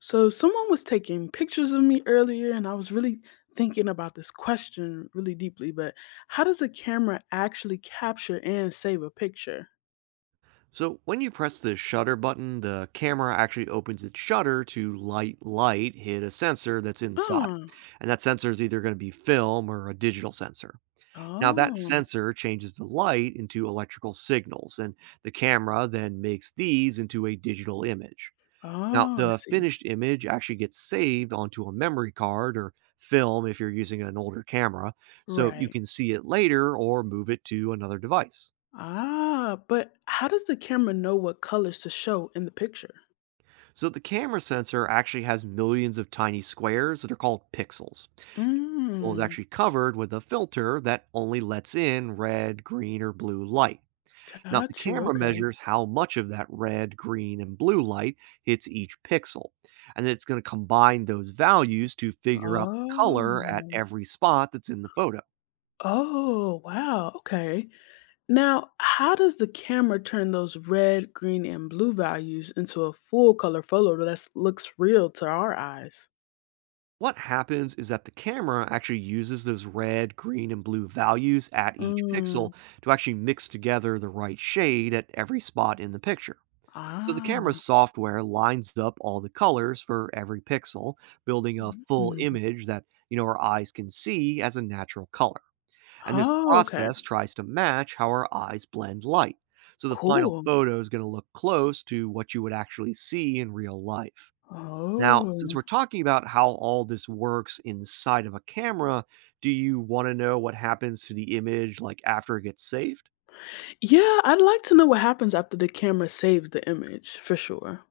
So someone was taking pictures of me earlier, and I was really thinking about this question really deeply. But how does a camera actually capture and save a picture? So when you press the shutter button, the camera actually opens its shutter to light hit a sensor that's inside. Oh, And that sensor is either going to be film or a digital sensor. Now that oh, sensor changes the light into electrical signals, and the camera then makes these into a digital image. Now oh, I the see. finished image actually gets saved onto a memory card or film if you're using an older camera, so you Right. can see it later or move it to another device. Ah, but how does the camera know what colors to show in the picture? So the camera sensor actually has millions of tiny squares that are called pixels. Pixel is Mm, actually covered with a filter that only lets in red, green, or blue light. Now the got you. camera Okay. measures how much of that red, green, and blue light hits each pixel, and it's going to combine those values to figure out the Oh. color at every spot that's in the photo. Oh, wow. Okay. Now, how does the camera turn those red, green, and blue values into a full color photo that looks real to our eyes? What happens is that the camera actually uses those red, green, and blue values at each pixel Mm. to actually mix together the right shade at every spot in the picture. So the camera's Ah. software lines up all the colors for every pixel, building a full Mhm. image that, you know, our eyes can see as a natural color. And this Oh, okay. process tries to match how our eyes blend light. So the final Cool. photo is going to look close to what you would actually see in real life. Now, since Oh. we're talking about how all this works inside of a camera, do you want to know what happens to the image, like, after it gets saved? Yeah, I'd like to know what happens after the camera saves the image for sure.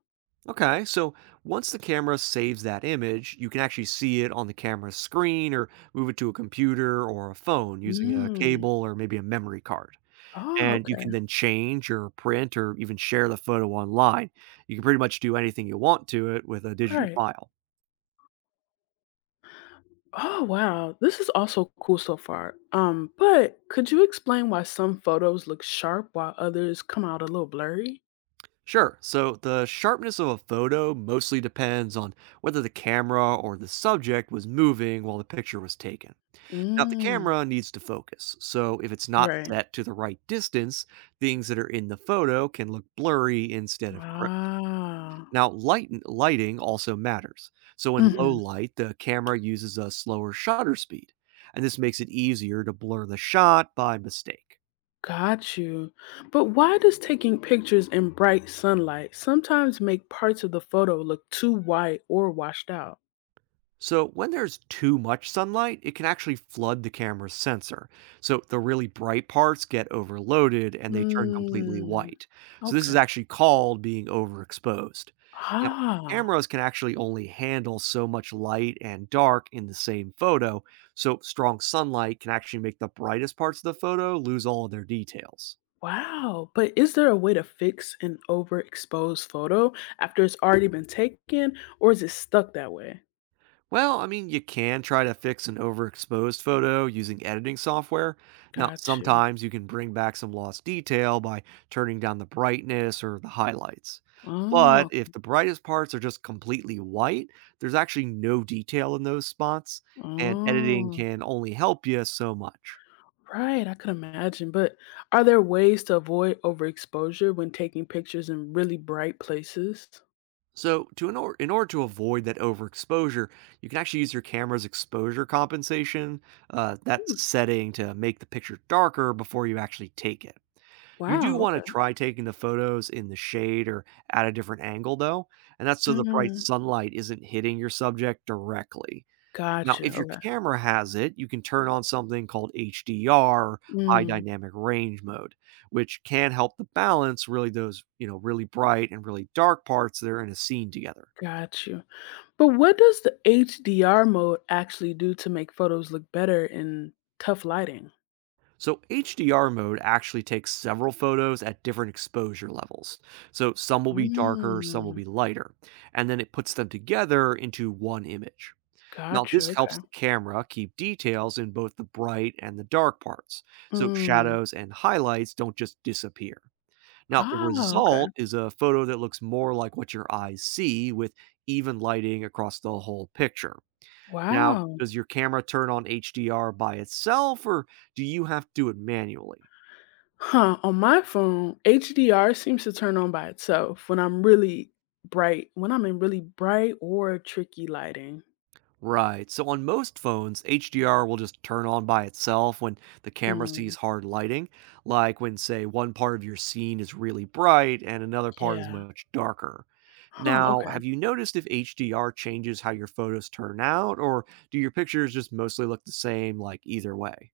Okay, so once the camera saves that image, you can actually see it on the camera's screen, or move it to a computer or a phone using a Mm. cable or maybe a memory card. Oh, And you can okay. then change or print or even share the photo online. You can pretty much do anything you want to it with a digital Right. file. Oh, wow. This is also cool so far. But could you explain why some photos look sharp while others come out a little blurry? Sure. So the sharpness of a photo mostly depends on whether the camera or the subject was moving while the picture was taken. Now, the Mm, camera needs to focus. So if it's not right. set to the right distance, things that are in the photo can look blurry instead of crisp. Ah. Now, lighting also matters. So Mm. in low Mhm. light, the camera uses a slower shutter speed, and this makes it easier to blur the shot by mistake. Got you. But why does taking pictures in bright sunlight sometimes make parts of the photo look too white or washed out? So, when there's too much sunlight, it can actually flood the camera's sensor. So, the really bright parts get overloaded and they turn completely Mm. white. So, this is Okay. actually called being overexposed. Now, Ah. cameras can actually only handle so much light and dark in the same photo. So, strong sunlight can actually make the brightest parts of the photo lose all of their details. Wow. But is there a way to fix an overexposed photo after it's already been taken, or is it stuck that way? Well, I mean, you can try to fix an overexposed photo using editing software. Now, Got you. sometimes you can bring back some lost detail by turning down the brightness or the highlights. But Oh. if the brightest parts are just completely white, there's actually no detail in those spots, and editing Oh. can only help you so much. Right, I could imagine. But are there ways to avoid overexposure when taking pictures in really bright places? So, in order to avoid that overexposure, you can actually use your camera's exposure compensation. That's a Hmm, setting to make the picture darker before you actually take it. You do wow, wanna okay. try taking the photos in the shade or at a different angle, though, and that's so the bright Mm, sunlight isn't hitting your subject directly. Now, gotcha. if your Okay. camera has it, you can turn on something called HDR, or high Mm, dynamic range mode, which can help to balance really those, you know, really bright and really dark parts that are in a scene together. got you. But what does the HDR mode actually do to make photos look better in tough lighting? So, HDR mode actually takes several photos at different exposure levels. So, some will be darker, some will be Mm, lighter, and then it puts them together into one image. Now, got this you. helps Okay. the camera keep details in both the bright and the dark parts, so Mm. shadows and highlights don't just disappear. Now, the Ah, okay. result is a photo that looks more like what your eyes see, with even lighting across the whole picture. Now, Wow. does your camera turn on HDR by itself, or do you have to do it manually? Huh, on my phone, HDR seems to turn on by itself when I'm in really bright or tricky lighting. Right. So on most phones, HDR will just turn on by itself when the camera Mm, sees hard lighting, like when, say, one part of your scene is really bright and another part is yeah. much darker. Huh, Now, have okay. you noticed if HDR changes how your photos turn out, or do your pictures just mostly look the same, like, either way?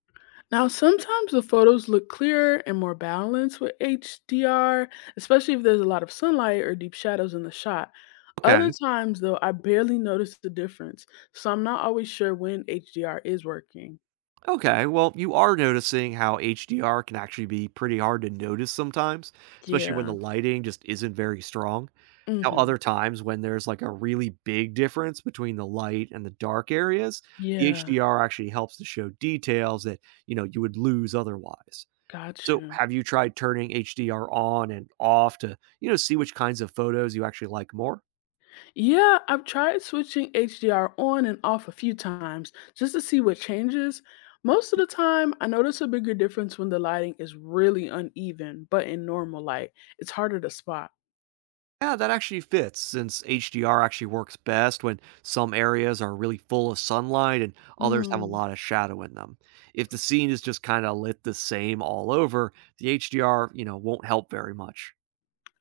Now, sometimes the photos look clearer and more balanced with HDR, especially if there's a lot of sunlight or deep shadows in the shot. Okay. Other times, though, I barely notice the difference, so I'm not always sure when HDR is working. Okay. Well, you are noticing how HDR can actually be pretty hard to notice sometimes, especially when the Yeah. lighting just isn't very strong. Now, other Hmm. times when there's, like, a really big difference between the light and the dark areas, the Yeah. HDR actually helps to show details that, you know, you would lose otherwise. Got So, you. have you tried turning HDR on and off to, you know, see which kinds of photos you actually like more? Yeah, I've tried switching HDR on and off a few times just to see what changes. Most of the time, I notice a bigger difference when the lighting is really uneven, but in normal light, it's harder to spot. Yeah, that actually fits, since HDR actually works best when some areas are really full of sunlight and others have a Hmm. lot of shadow in them. If the scene is just kinda lit the same all over, the HDR, you know, won't help very much.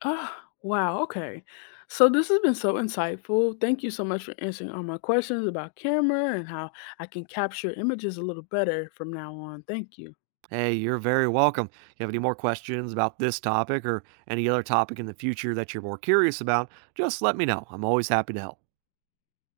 Oh, wow. Okay. So this has been so insightful. Thank you so much for answering all my questions about camera and how I can capture images a little better from now on. Thank you. Hey, you're very welcome. If you have any more questions about this topic or any other topic in the future that you're more curious about, just let me know. I'm always happy to help.